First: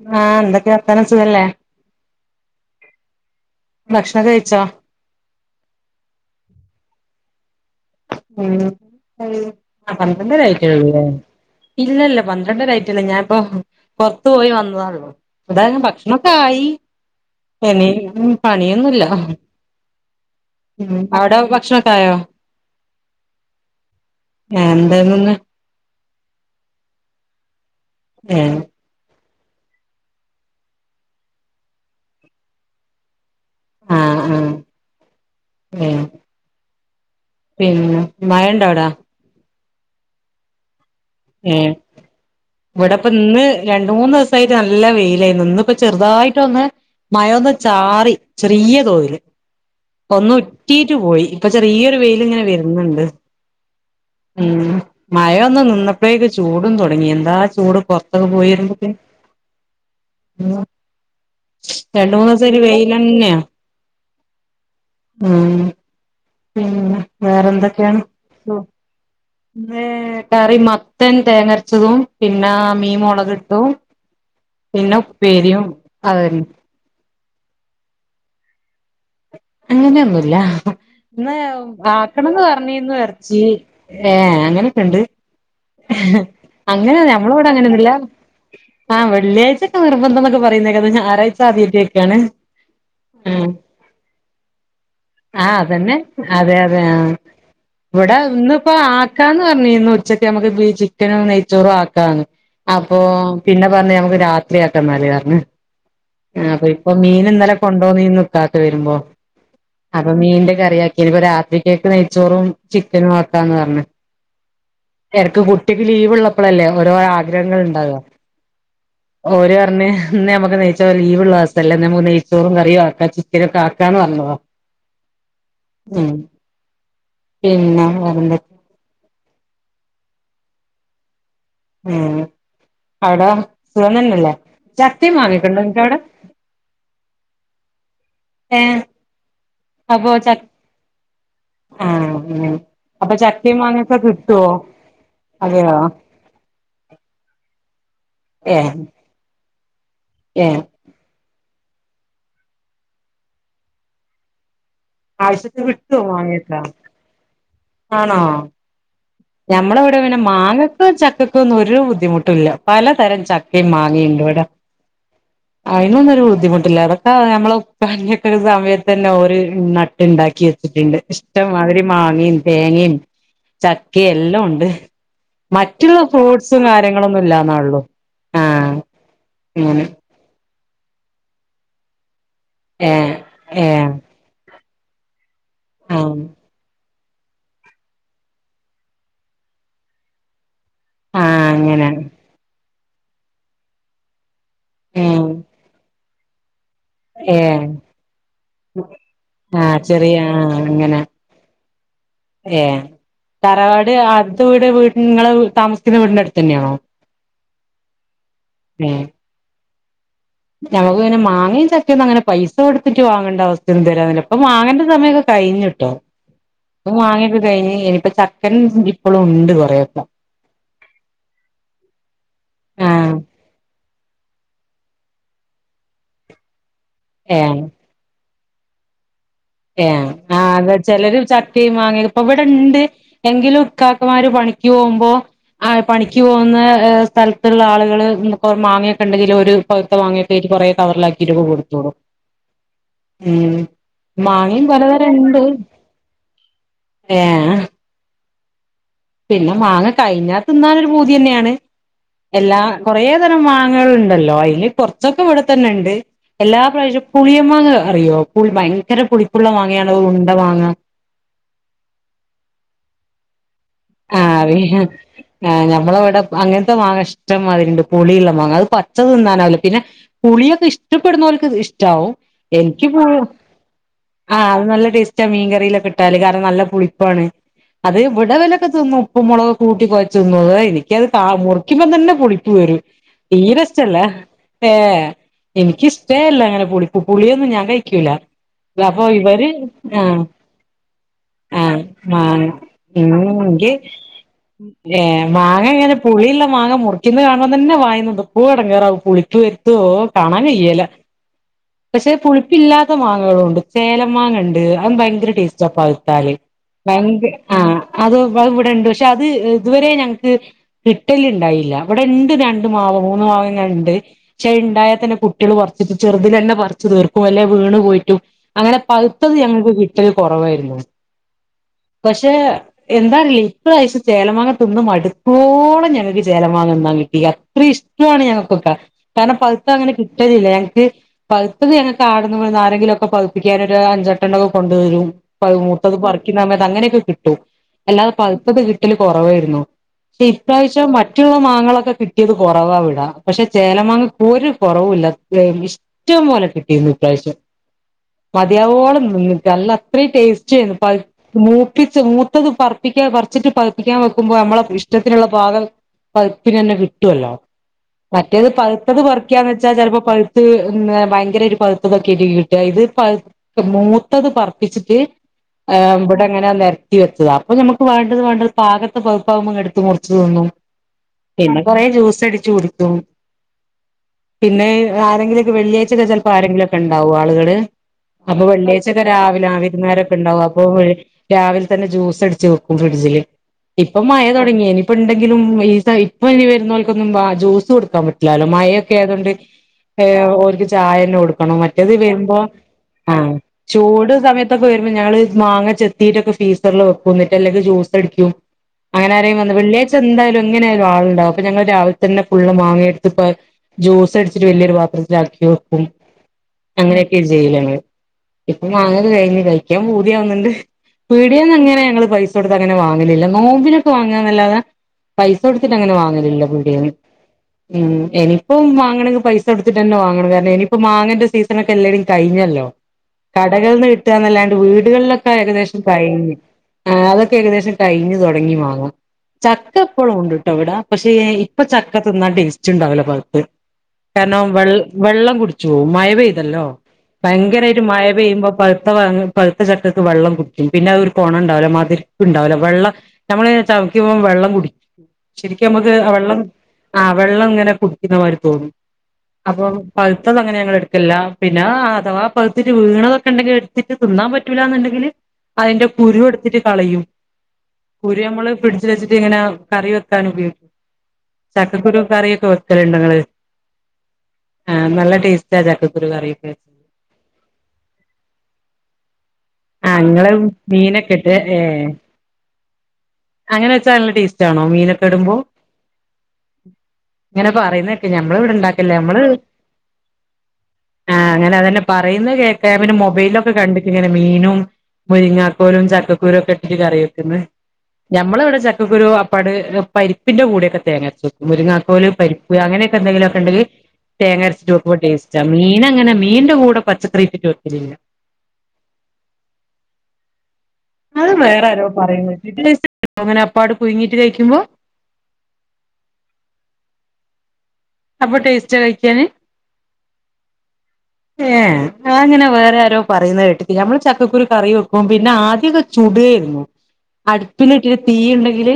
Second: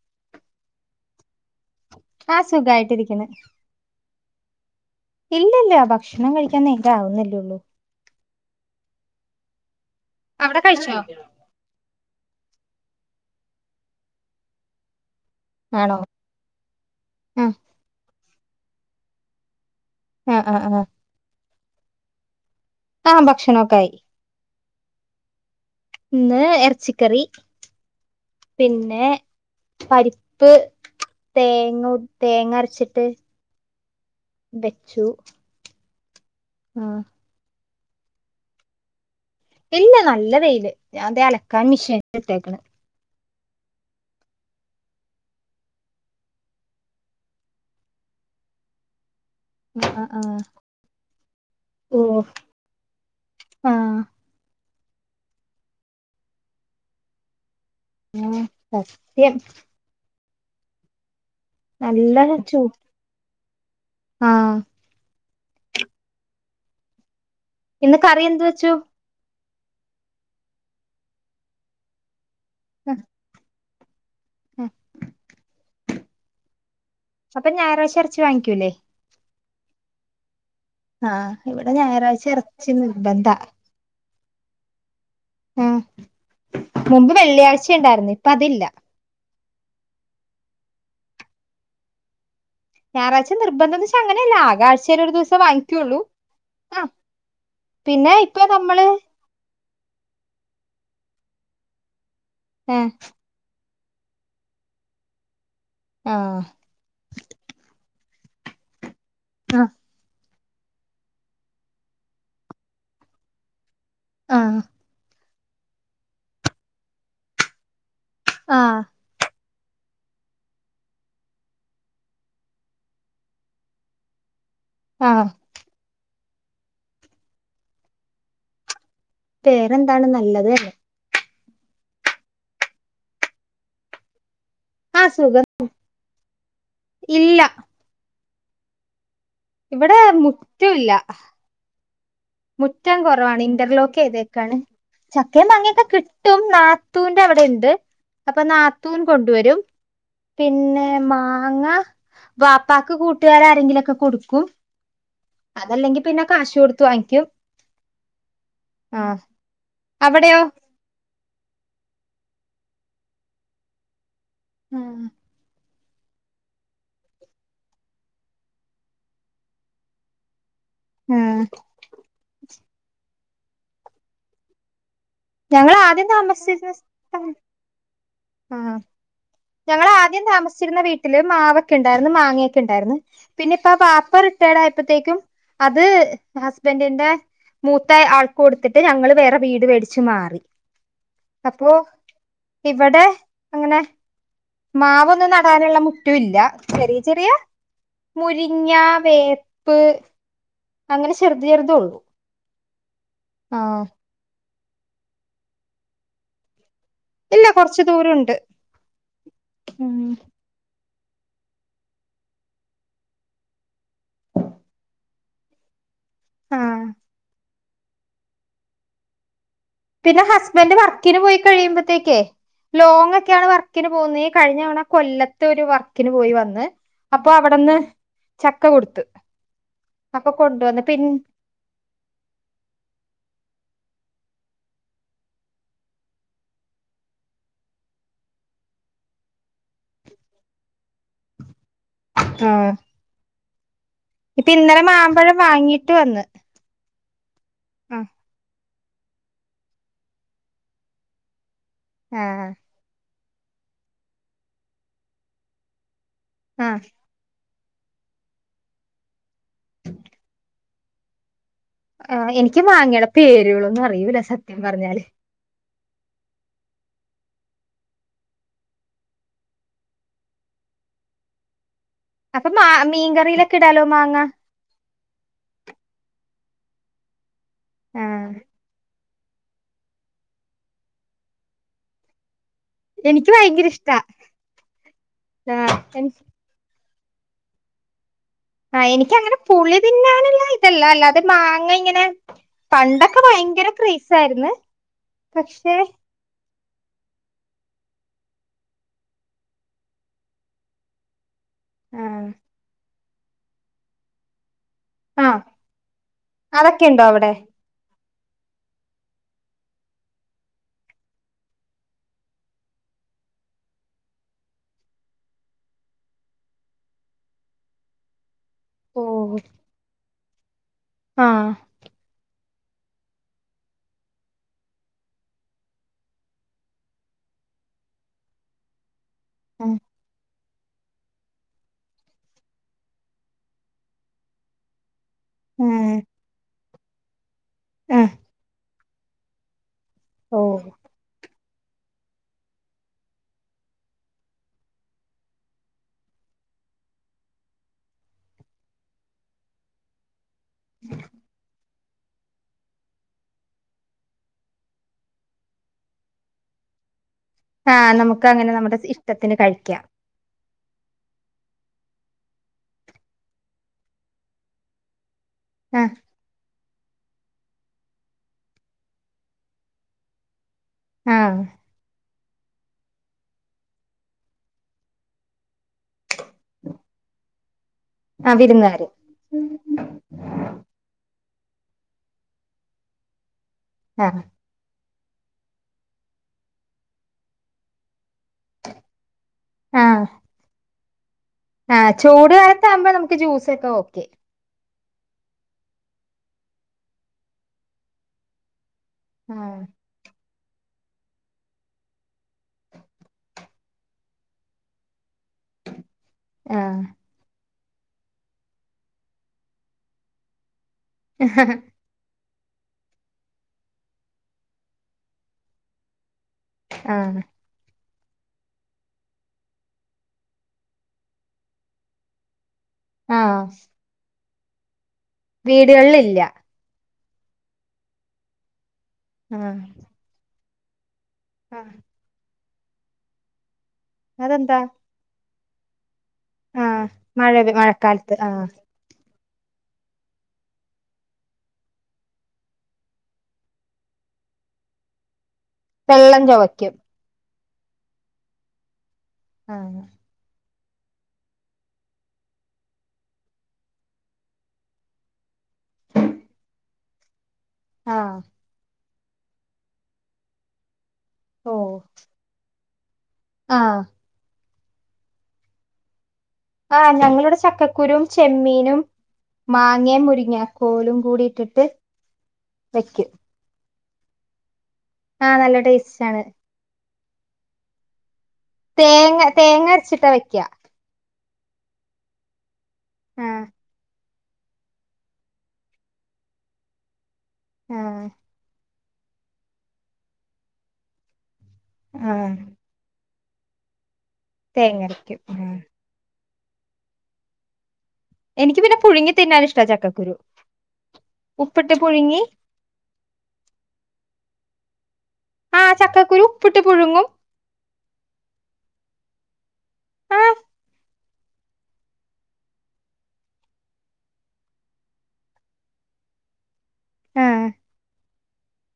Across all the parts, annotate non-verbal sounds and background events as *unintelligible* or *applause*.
ആഹ എന്തൊക്കെ വത്താന സുഖല്ലേ ആഹ സുഖയിട്ടിരിക്കണ് ഭക്ഷണം കഴിച്ച ഇല്ലല്ല ഭക്ഷണം കഴിക്കാൻ എങ്ക ആവുന്നല്ലള്ളൂ ഉ പന്ത്രണ്ടരയി അവിടെ കഴിച്ചോ ഇല്ല ഇല്ല പന് കണ്ട കറ്റല്ലേ ഞാാനിപ്പൊ പുറത്തു പോയി വന്നതാല്ലോ അത ആണോ ഭക്ഷണക്കെ ആയി ആ പിന പണിയൊന്നുംല്ല ആ ആ ആ ഉ അവിട ഭക്ഷണൊക്കായോ ആഹ് ഭക്ഷണൊക്കെ ആയി എന്തായന്നന്ന് ഇന്ന് ഇറച്ചിക്കറി ഏഹ് പിന്നെ പരിപ്പ് തേങ്ങ തേങ്ങഅരച്ചിട്ട് ആഹ് ആഹ് വെച്ചു. ഏഹ് ആഹ് പിന്നെ മയണ്ടാടാ ഇല്ല നല്ല വെയില് ഞൻതേ അലക്കാൻ ഏഹ് മിഷീൻ എത്തേക്കണ് ഇവിടെപ്പ ഇന്ന് രണ്ട മൂന്ന് ദിവസായിട്ട് നല്ല വെയിലായി ഇന്ന ഇപ്പ ചെറുതായിട്ട് ഒന്ന് മയമന്ന് ചാറി ചെറിയ തോതില് ആ ആ ആ ഒന്ന് ഒറ്റീറ്റ് പോയി ഇപ്പൊ ചെറിയൊരു ഓ വെയിലിങ്ങനെ വരുന്നുണ്ട് ആ ഉം മഴൊന്ന് നിന്നപ്പോഴേക്ക് ചൂടും തുടങ്ങി എന്താ ചൂട് പുറത്തൊക്കെ ആ പോയിരുന്നക്ക സത്യം രണ്ട മൂന്ന് ദിവസ ഒരു വെയില തന്നെയ ആഹ് ഉം പിന്നെ വേറെ ഇന്ന് എന്തൊക്കെയാണ്? കറി എന്ത് വെച്ചു കറി മത്തൻ തേങ്ങരച്ചതും പിന്നെ മീൻ മുളക് ഇട്ടും പിന്നെ ഉപേരിയും അതെന്നെ അപ്പൊ ഞായറാഴ്ച ഇറച്ചി വാങ്ങിക്കൂല്ലേ? അങ്ങനെയൊന്നുമല്ല. ഇ ഇവിടെ ഞായറാഴ്ച ആക്കണംന്ന് എറച്ചി പറഞ്ഞീന്ന് നിർബന്ധ ഇറച്ചി ഏർ അങ്ങനൊക്കെ ഉണ്ട്. ആ അങ്ങനെ മുമ്പ് നഞമ്മളോവിടെ വെള്ളിയാഴ്ച അങ്ങനെൊന്നല്ല ഉണ്ടായിരുന്നു ഇപ്പ അതില്ല ആഹ്ള്ളിയഴ്യക്കെ നിർബന്ധം എന്നൊക്കെ പറയുന്നേ ഞ ആറാഴ്ച ആദ്യമായിട്ടൊക്കെയ ആണ് ഞായറാഴ്ച ഉ നിർബന്ധം എന്ന് വെച്ചാ അങ്ങനെയല്ല ആകെ ആഴ്ചയിൽ ഒരു ദിവസം ആഹ അതന്നെ വാങ്ങിക്കുള്ളൂ അതെ അതെ ആ പിന്നെ ഇവിടെ ഇപ്പൊ ഇന്നിപ്പോൊ നമ്മള് ആക്കാന്ന് പറ ന ഉച്ചക്ക നമക്ക് ചനും നെയച്ചോറും ആക്ക ആ അപ്പോ പിന്നെ പറഞ്ഞ നമുക്ക് രാത്രിയാക്ക നാ പറഞ്ഞ ആ അപ്പൊ ഇപ്പൊ മീൻ ഇന്നലെ കൊണ്ടോന്നീ വരുമ്പോ ആ അപ്പൊ മീ- കറിയാക്കി ഇപ്പൊ രാത്രിരിക്കക്ക് നെയ്ച്ചോറും ചിക്കനും ഒക്കാന്ന് പറഞ്ഞഞ് ആഹ് ഇറക്ക് കുട്ടിക്ക് ലീവ് ഉള്ളപ്പോഴല്ലേഓരോ ആഗ്രഹങ്ങൾ ഉണ്ടാവോ ആഹ് ഓര പറഞ്ഞ ഇ നമുക്ക് നെയ്ച്ചോ ലീവ്ള്ള അവസല്ല നമ്മക്ക് നെയ്ച്ചോറും കറിയും ആക്കാം ചിച്ചിര ഒക്കെ ആക്കാന്ന് പറഞ്ഞതോ ആഹ് ഉം പിന്നെ വേറെന്ത് പേരെന്താണ് നല്ലത് ഉം അവിട സുഖം തന്നല്ലേ ആ ചക്കയും സുഖം മാങ്ങയുംഒക്കെ ഒണ്ടോ നിങ്ങക്കവിടെ ഇല്ല ഏ ഇവിടെ മുറ്റമില്ല ആഹ് ഉം മുറ്റം അപ്പൊ കുറവാണ് ചക്കയും ഇന്റർലോക്ക് മാങ്ങയൊക്കെ ചെയ്തെ. കിട്ടുവോ ക്കെയാണ് ചക്കയും അതെയോ മാങ്ങയൊക്കെ കിട്ടും നാത്തൂന്റെ അവിടെ ഉണ്ട് അപ്പൊ ഏഹ് നാത്തൂൻ കൊണ്ടുവരും ഏഹ് പിന്നെ മാ അങ്ങാ പാപ്പാക്ക് കൂട്ടുകാര് ആരെങ്കിലുമൊക്കെ കൊടുക്കും ആവശ്യത്ത് കിട്ടുമോ അതല്ലെങ്കിൽ പിന്നെ മാങ്ങയിട്ട കാശ് കൊടുത്ത് വാങ്ങിക്കും ആണോ ആ ഞമ്മടെ ഇവിടെ പിന്നെ അവിടെയോ മാങ്ങക്കും ചക്കക്കും ഒരു ബുദ്ധിമുട്ടില്ല പലതരം ചക്കയും മാങ്ങയുമുണ്ട് ആഹ് അതിനൊന്നും ഒരു ബുദ്ധിമുട്ടില്ല അതൊക്കെ നമ്മള് ഒരു സമയത്തൊക്കെ ഒരു സമയത്ത് തന്നെ ഓര് നട്ട് ഉണ്ടാക്കി നട്ടിട്ടുണ്ട് ഉം ഇഷ്ടംമാതിരി മാങ്ങയും തേങ്ങയും ചക്കയും എല്ലാം ഉണ്ട് ഞങ്ങള് മറ്റുള്ള ആദ്യം ഫ്രൂട്ട്സും താമസിച്ചിരുന്ന കാര്യങ്ങളൊന്നും സ്ഥലം ഇല്ലാന്ന ഉള്ളു ആഹ ആഹ് ഞങ്ങള് ആദ്യം താമസച്ച താമസിച്ചിരുന്ന വീട്ടില് മാവൊക്കെ ഉണ്ടായിരുന്നു മാങ്ങയൊക്കെണ്ടായിരുന്നു ഏഹ് പിന്നെ ഇപ്പ ആ ഏഹ് പാപ്പർ റിട്ടയേർഡ് ആയപ്പോഴത്തേക്കും അത് ആഹ് ഹസ്ബൻഡിന്റെ മൂത്ത ആൾക്ക കൊടുത്തിട്ട് ഞങ്ങള്ൾ വേറെ വീട് മേടിച്ചു വച്ച് മാറി ആഹ് അപ്പോൊ അങ്ങനെ ഇവിടെ അങ്ങനെ ഏഹ് മാവൊന്നും നടാനുള്ള മുറ്റുമില്ല ചെറിയ ചെറിയ ഏഹ് മുരിങ്ങ ആഹ് വേപ്പ് ചെറിയ അങ്ങനെ ചെറുത് ചെറുതെ ഉള്ളു ഏ തറവാട് അടുത്ത വീട് നിങ്ങള് താമസിക്കുന്ന വീടിന്റെ അടുത്ത് തന്നെയാണോ ഇല്ല കൊറച്ച് ദൂരമുണ്ട് ഉ നമുക്ക് അങ്ങനെ മാങ്ങേയും ചക്കയും ഒന്ന് അങ്ങനെ പൈസ കൊടുത്തിട്ട് വാങ്ങേണ്ട അവസ്ഥ ഇല്ല ഇപ്പൊമാങ്ങേടെ സമയൊക്കെഴിഞ്ഞിട്ടോ ആഹ് ഇപ്പ മാങ്ങഒക്കെകഴിഞ്ഞ് ഇനിയിപ്പ ചക്ക ഇപ്പളും ഉണ്ട് കൊറെയൊക്കെ പിന്നെ ഹസ്ബൻഡറ് വർക്കിന് പോയി കഴിയുമ്പോത്തേക്കേ ആഹ് ലോങ് ഒക്കെയാണ് വർക്ക് വർക്കിന് പോകുന്ന ഈകഴിഞ്ഞ തവണ കൊല്ലത്ത് ഒരു വർക്കിന് പോയി വന്ന് അപ്പൊ അവിടെന്ന് ചക്ക കൊടുത്ത് ഏഹ അപ്പൊ ആ അത കൊണ്ടുവന്ന് പിൻ ചിലര് ചക്കയും മാങ്ങയും ഇപ്പൊ ഇവിടെ ഒണ്ട് എങ്കിലും ഭർത്താക്കൻമാര് പണിക്ക് പോകുമ്പോ പണിക്ക് പോകുന്ന സ്ഥലത്തുള്ള ആളുകള് നമക്ക് മാങ്ങ ഒക്കെ ഉണ്ടെങ്കിൽ ഒരു പഴുത്ത മാങ്ങ ഒക്കെ കൊറേ കവറിലാക്കി കൊടുത്ത് വിടും ആഹ് ഉ ഇപ്പൊ മാങ്ങയും ഇന്നലെ പലതരം മാമ്പഴം ഉണ്ട് ഏ ആഹ പിന്നെ മാങ്ങ കഴിഞ്ഞ തിന്നാനൊരു ഭൂതി തന്നെയാണ് ആഹ് എല്ലാ കൊറെ മാങ്ങകളുണ്ടല്ലോ അതിലി കുറച്ചൊക്കെ ഇവിടെ തന്നെ ഉണ്ട് എല്ലാ പ്രാവശ്യവും പുളി മാങ്ങ അറിയോ ഭയങ്കര പുളിപ്പുള്ള വാങ്ങയാണ് ഉണ്ട മാങ്ങ ആ എനിക്ക് വാങ്ങി യുടെ പേരുകളൊന്നും അറിയിൂല സത്യം പറഞ്ഞാല് നമ്മളവിടെ അങ്ങനത്തെ മാങ്ങ ഇഷ്ടംമാതിരി ഉണ്ട് പുളിയുള്ള മാങ്ങ അത് പച്ചതിനാലാണ് പിന്നെ പുളിയൊക്കെ ഇഷ്ട ഇഷ്ടപ്പെടുന്നവർക്ക് ഇഷ്ടവും അപ്പൊ മാ എനിക്ക് പോ മീൻകറിയിലൊക്കെ ഇടാലോ മാങ്ങ ആ അത് നല്ല ടേസ്റ്റ് മീൻ കറി കിട്ടാല് കാരണം നല്ല പുളിപ്പാണ് അത് ആഹ് ഇവിടെ വില ഉപ്പ് മുളക് കൂട്ടി കൊഴച് തിന്നുന്നത് എനിക്കത് മുറുിക്കുമ്പ തന്നെ പുളിയ വര എനിക്ക് തീരെ ഭയങ്കര ഇഷ്ടാ ഇഷ്ടല്ല ഏ ആഹ് എനിക്ക് എനിക്കിഷ്ടേല്ല അങ്ങനെ പുളിക്കുന്നത് ഇ പുളിയൊന്നും ഞാൻ കഴിക്കൂല ആഹ് അപ്പോ എനിക്കങ്ങനെ ഇവര് പുളി ആഹ തിന്നാനുള്ള ഇതല്ല അല്ലാതെ മാങ്ങ ആഹ ഇങ്ങനെ ആ ഉ പണ്ടൊക്കെ ഭയങ്കര ക്രേസായിരുന്നു മാങ്ങ പക്ഷെ ഇങ്ങെനെ പുളി ഉള്ളത് മാങ്ങ മുറിക്കുന്ന കാണും പോതന്നെ വായീന് പൂയി ഇടം കയറാവും പുളിക്ക വരുത്തോ കാണാൻ കഴ്യല്ല ആ പക്ഷെ പുളിപ്പില്ലാത്ത മാങ്ങകളും ഉണ്ട് ചേലം മാങ്ങ ഉണ്ട് അ ആ ഭയങ്കര ടേസ്റ്റപ്പ പഴുത്താല് അതൊക്കെയുണ്ടോ അവിടെ ആ അത ഇവിടെണ്ട് പക്ഷെ അത് ഇതുവരെ ഞങ്ങക്ക് കിട്ടല് ഉണ്ടായില്ല ഇവിടെ ഉണ്ട് രണ്ട് മാവ് മൂന്ന് മാവ് ണ്ട് പക്ഷെ ഉണ്ടായാൽ തന്നെ കുട്ടികൾട്ട് ചെറുതി തന്നെ പറച്ച്ു തീർക്കും അല്ലോ വീണ് പോയിട്ടു അങ്ങനെ ഓ പക്ത്തത് ഞങ്ങൾക്ക് കിട്ടൽ കുറവായിരുന്നു ആ പക്ഷെ എന്താറിയില്ല ഇപ്രാവശ്യം ചേലമാങ്ങ തിന്ന് മടുത്തോളം ഞങ്ങക്ക് ചേലമാങ്ങ നിന്നാൻ കിട്ടി അത്ര ഇഷ് ട്ടാണ് ഞങ്ങൾക്കൊക്കെ കാരണം ആ പകുത്ത അങ്ങനെ കിട്ടലില്ല ഞ ക്ക് പകുത്തത് ഞങ്ങക്ക് ആടന്ന് ആരെങ്കിലും ഒക്കെ പകുപ്പിക്കാനായിട്ട് ഒരു അഞ്ചെട്ടണോക്കെ കൊണ്ടുവരും ആ മൂത്തത് പറിക്കുന്ന അങ്ങനെയൊക്കെ കിട്ടും ആ ട്ടിൽ കുറവായിരുന്നു ഈ ഓ പ്രാവിശ്യം മറ്റുള്ള മ ങ്ങളൊക്കെ കിട്ടിയത് കുറവാ ഇവിട പക്ഷെ ചേലമാങ്ങക്ക് ഒരു കുറവില്ല ഇഷ്ടം പോലെ കി ട്ടി ഇപ്രാവിശ്യം മതിയാവോളം തിന്ന് നല്ല അത്ര ടേസ് റ്റയിന് മൂപ്പിച്ച മൂത്തത് പറ പിക്ക പറിച്ചിട്ട് പയിപ്പിക്കാൻ വെക്കുമ്പോൾ നമ്മളെ ഇഷ്ടത്തിനുള്ള ഭാഗം പയിപ്പിന് തന്നെ കി ട്ടുവല്ലോ ആ നമുക്ക് മറ്റേത് അങ്ങനെ നമ്മുടെ പഴുത്തത് ഇഷ്ടത്തിന് പറിക്കിയാന്ന് വെച്ചാൽ കഴിക്കാം ചിലപ്പോ പഴ് ഭയങ്കര ഒരു പതുത്തതൊക്കെ അല്ലെ കിട്ടുക ഇത് മൂത്തത് പർപ്പിച്ചിട്ട് ആ ആഹ് ഇവിടെ ഇങ്ങനെ നിരത്തി വെക്കാ അപ്പൊ നമക്ക് വേണ്ടത് വേണ്ടത് പാകത്തെ പയ്പ്പ് ആകുമ്പോ ഇങ്ങു എടുത്ത് മുറിച്ചു തിന്നും ആ പിന്നെ കുറെ ജ്യൂസ്‌ സടിച്ച് കുടിക്കും പിന്നെ ആരെങ്കിലും വെള്ളിയ്ച്ചക്ക ചിലപ്പോ ആരെങ്കിലും ഒക്കെണ്ടാവും ആളുകള് ആ അപ്പൊ വിരുന്നുകാര് വെള്ളിയാഴ്ചൊക്കെ രാവിലെ ആ വിരുന്നരൊക്കെ ഉണ്ടാവും അപ്പൊ രാവിലെ തന്നെ ജ്യൂസ് അടിച്ച് വെക്കും ഫ്രിഡ്ജില് ഇപ്പം ആ മഴ തുടങ്ങിയിനി ഇപ്പ ഉണ്ടെങ്കിലും ഈ ഇപ്പ ഇനി വരുന്നവർക്കൊന്നും ജ്യൂസ് കൊടുക്കാൻ പറ്റ റ്റുല്ലല്ലോ മയ ഒക്കെ ആയതൊണ്ട് ആ ഓൾക്ക് ചായ തന്നെ കൊടു ക്കണം ആ മറ്റെത് ചൂട് വരുമ്പോ കാലത്താകുമ്പോ നമുക്ക് ആഹ് ജ്യൂസൊക്കെ ഓക്കെ ചൂട് സമയത്ത് വരുമ്പോ ഞങ്ങള് മാങ്ങ ചെത്തിട്ടൊക്കെ ഫീസറില് വെക്കും എന്നിട്ട് അല്ലെങ്കിൽ ജ്യൂസ് അടിക്കും അങ്ങനരെ ആ വന്ന് വെള്ളിയാഴ്ച എന്താലും എങ്ങനായാലും ആളുണ്ടാവും അപ്പൊ ഞങ്ങൾ രാവിലെ ഫുള്ള് മാങ്ങയെടുത്ത് ജ്യൂസ്‌ അടിച്ച് വലിയൊരുപത്രത്തി ലക്കി വെക്കും ആ അങ്ങനെയൊക്കെ ചെയ്ല് ഞങ്ങൾ ഇപ്പൊ മാങ്ങേക്കെ കഴിഞ്ഞ് കയിക്കാൻ പൂതിയാവുന്നുണ്ട് പീടിയെന്ന് അങ്ങനെ ഞങ്ങള് പൈസ കൊടുത്ത് അങ്ങനെ വാങ്ങലില്ല നോമ്പിനൊക്കെ വാങ്ങാനല്ലതേ പൈസ കൊടുത്തിട്ട് അങ്ങനെ വാങ്ങ ലില്ല പിടിയെന്ന് ആ ഉം ഇനിയിപ്പം വാങ്ങണെങ്കിൽ പൈസ കൊടുത്തിട്ട് തന്നെ വാങ്ങണം കാരണം ഇനിയിപ്പോ മാങ്ങന്റെ സീസണോക്കെ എല്ലാരും കഴിഞ്ഞല്ലോ ആ കടകൾന്ന് കിട്ടുന്നല്ലാണ്ട് വീടുകളിലൊക്കെ ഏകദേശം വീടുകളിലില്ല കഴിഞ്ഞ് ആഹ് അതൊക്കെ ഏകദേശം കഴിഞ്ഞു തുടങ്ങി മാങ്ങ ആ ചക്ക എപ്പോഴും ഉണ്ടിട്ടോ ഇവിട പക്ഷേ ആ ഇപ്പൊ ചക്ക തിന്ന ടേസ്റ്റ് ഉണ്ടാവുലാ *unintelligible* കാരണം അതെന്താ വെ വെള്ളം കുടി ചോവും മഴ പെയ്തല്ലോ ആ മഴ ഭയങ്കര ആയിട്ട് മഴ മഴക്കാലത്ത് ആ പെയ്യുമ്പോ പഴുത്ത ഭാഗ പഴുത്ത ചക്കക്ക് വെള്ളം കുടിക്കും പിന്നെ അത് ഒരു കോണ ണ്ടവില്ല മധുര ഉണ്ടാവുലാ വെള്ളം നമ്മള് ഇങ്ങനെ ചവക്കുമ്പ വെള്ളം കുടി ശരിക്ക് നമുക്ക് ആ വെള്ളം ആഹ് വെള്ളം ഇങ്ങനെ കുടിക്കുന്ന മാതിരി തോന്നും ആ അപ്പം പഴുത്തത് അങ്ങനെയ എടുക്കലില്ല പിന്നെ അഥവാ പകുതിട്ട് വീണതൊക്കെ ഉണ്ടെങ്കിൽ എടുത്തിട്ട് തിന്നാൻ പറ്റൂല എന്നുണ്ടെങ്കില് അതിന്റെ കുരു എടു തിട്ട് കളയും ആ കുര് നമ്മള് ഫ്രിഡ്ജിൽ വെച്ചിട്ട് ഇങ്ങനെ കറി വെക്കാൻ ഉപയോഗിക്കും ചക്കക്കരു കറിയൊക്കെ വെക്കലുണ്ടിങ്ങള് ആഹ് ആഹ് നല്ല ടേസ്റ്റ ചക്കക്കുരു കറി ആഹ് ഞങ്ങളിവിടെ ചക്കക്കുരും ചെമ്മീനും മാങ്ങേ ആഹ് ഇങ്ങള് മുരിങ്ങ കോലും മീനൊക്കെ കൂടി ഇട്ട് ഇട്ടിട്ട് ഏഹ് വെക്കും ത് നല്ല ടെസ്റ്റ് ആണോ മീനൊക്കെ ഇടുമ്പോ ആഹ് നല്ല ടേസ്റ്റ് ആണ് ഇങ്ങനെ പറയുന്നെക്കാ ഞമ്മൾ ഇവിടെ ഇണ്ടാക്കല്ല തേങ്ങ ഞമ്മള് തേങ്ങ അരച്ചിട്ടാ വെക്ക ആഹ് അങ്ങന അതന്നെ പറയുന്ന കേൾക്കാ പിന്ന ആ മൊബൈലോക്കെ കണ്ടിക്ക് ഇങ്ങനെ മീനും മുരിങ്ങോക്കോലും ചക്കക്കുരു ഒക്കെ ഇട്ടിട്ട് കറി വെക്ക്ന്ന് ആ നമ്മള് ഇവിടെ ച ഒരു അപ്പാട് പരിപ്പിന്റെ കൂടെക്കെ തേങ്ങരച്ക്കും മുരുങ്ങാക്കോൽ ആ പരിപ്പ് അങ്ങനെക്കെ എന്തെലു ങ്കി തേങ്ങരച്ചിട്ട് തേങ്ങ വെക്കുമ്പോ അരക്കും ടേസ്റ്റ് മീനങ്ങനെ മീന്റെ കൂടെ പച്ചക്കറിട്ടിട്ട് വെക്കില്ല എനിക്ക് പിന്നെ പുഴുങ്ങി തിന്നാൻ ഇഷ്ട ചക്കക്കുരു അത് ഉപ്പിട്ട് വേറാരോ പുഴുങ്ങി പറയ്ന്നേട്ട് അങ്ങനെ അപ്പാട് പുഴ്ങ്ങിട്ട് കയ്ക്കുമ്പോ ആ ചക്കക്കുരു ഉപ്പിട്ട് പുഴുങ്ങും അപ്പൊ ടേസ്റ്റ് കഴിക്കാന് ആ ഏ അതങ്ങനെ വേറെ ആരോ പറയുന്ന കേട്ടിട്ടി ഞമ്മൾ ചക്കക്കുരു കറി വെക്കുമ്പിന്നെ ആദ്യഒക്കെ ചുടായിരുന്നു ആ അടുപ്പിലു ഇച്ചിരി തീ ഉണ്ടെങ്കില്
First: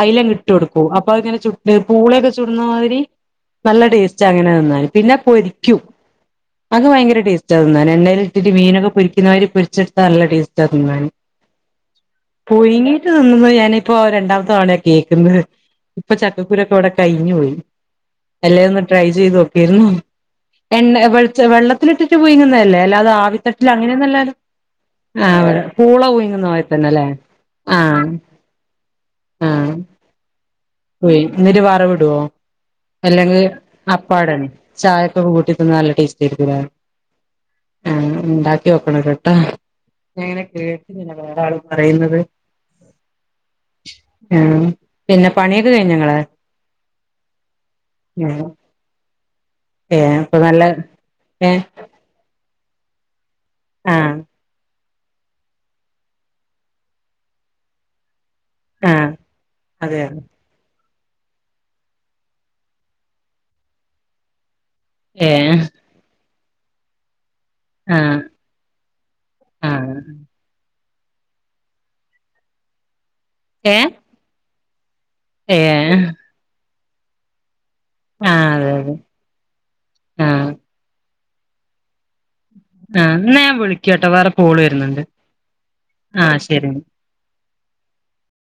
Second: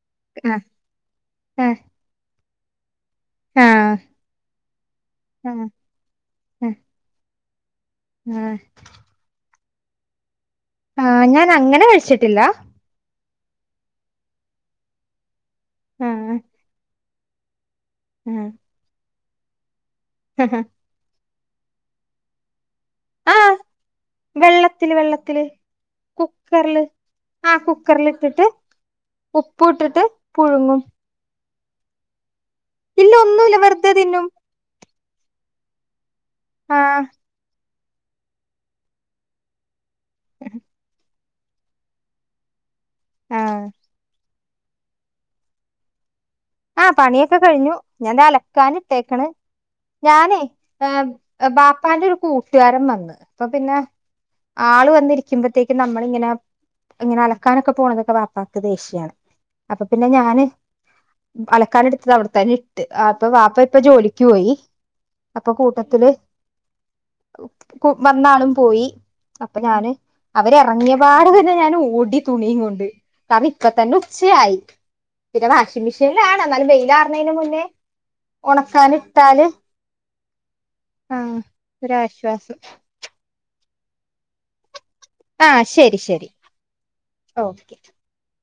അയലു അങ്ങ് ഇട്ട് ആ കൊടുക്കൂ അപ്പൊ അങ്ങനെ ആ ചുട്ട് പൂളൊക്കെ ചുട്ന്നമാതിരി ആ നല്ല ടേസ്റ്റ് അങ്ങനെ തിന്നാല് പിന്നെ ആ പൊരിക്കും ആ അത് ഭയങ്കര ടേസ്റ്റ് അങ്ങനെന്നെ ആ ഒരുത്തിരി മീനൊക്കെ പൊരിക്കുന്ന മാതിരി പൊരിച്ച്ട്ത്താ നല്ല ടേസ് റ്റാ ആ തിന്നാന്. ഞാൻ അങ്ങനെ കഴിച്ചിട്ടില്ല പുഴുങ്ങിട്ട് ത്തുന്നുന്നെ ഞാനിപ്പോ രണ്ടാമത്തെ തവണയ കേൾക്കുന്നത്. ആ ഇപ്പൊ ചക്കക്കുരൊക്കെ ഇവിടെ കഴിഞ്ഞു പോയി. ആ എല്ലെ ഒന്ന് ട്രൈ ചെയ്ത് നോക്കേരുന്നു. എണ്ണ വെൾച് വെള്ളത്തിലിട്ടിട്ട് പുഴുങ്ങുന്ന അല്ലെ അല്ലാതെ ആ ആവിത്തട്ടിൽ അങ്ങനെന്നല്ലാലൊ. വെള്ളത്തില് വെള്ളത്തില് ആഹ് പൂള പുഴുങ്ങുന്നപോലെ തന്നെ അല്ലേ? ആഹ് കുക്കറിൽ ഇട്ടിട്ട് ഉപ്പ് ഇട്ടിട്ട് പുഴുങ്ങും. പുഴ്ങ്. എന്നിട്ട് വറവിടോ? ഇല്ല അല്ലെങ്കിൽ ഒന്നുമില്ല വെറുതെ തിന്നും അപ്പാടെ ചായയ്ക്ക് കൂട്ടി തിന്നാൻ നല്ല ടേസ്റ്റ് ആയിരിക്കുല്ലേ ആഹ് ആഹ് ഉണ്ടാക്കി നോക്കണം ഒരവട്ടം. ഞാൻ ഇങ്ങനെ കേട്ട് വേറെ ആള് പറയുന്നത്. ആഹ് ആഹ് പിന്നെ പണിയൊക്കെ കഴിഞ്ഞൊ ഇങ്ങളെ? ആഹ് പണിയൊക്കെ കഴിഞ്ഞു. ഞാൻ ഏഹ് അലക്കാൻ ഇട്ടേക്കണ്. ഏഹ് ഇപ്പൊ ഞാനേ നല്ല ഏഹ് ബാപ്പാന്റെ ഒരു കൂട് ട്ടുകരൻ വന്നു അപ്പോപിനെ ആഹ് ആള് വ ന്നിരിക്കുമ്പതേക്കും നമ്മള് ഇങ്ങനെ ഇങ്ങനെ അലക്കാനൊക്കെ പോണത് ബാ പാക്ക് ആഹ് ദേഷിയാണ് അപ്പൊ അതെ പിന്നെ ഞാന് അലക്കാൻ എടുത്തത് അവിടുത്തന്നെ ഇട്ട് അപ്പൊ ബാപ്പ ഇപ്പ ജോലിക്ക് പോയി അപ്പൊ ഏഹ് കൂട്ടത്തില് ആഹ് വന്നാളും പോയി അപ്പൊ ഞാന് ആഹ് അവരെ എറ ഇറങ്ങിയ പാട് തന്നെ ഞാൻ ഓടി തുണിയിം കൊണ്ട് കാരണം ഇപ്പ ഏഹ് തന്നെ ഉച്ചയായി ഏഹ് എന്നല് വെയിലാറുണേന് മുന്നേ ആഹ് അതെ അതെ ആഹ് ഉണക്കാന് ഇട്ടാല് ആഹ് ഒരുരാശ ആ ഇന്നാ ഞാൻ വിളിക്ക കേട്ടോ വേറെ കൊള് വരുന്നുണ്ട് ആഹ് ശരി ശരി ഓക്കെ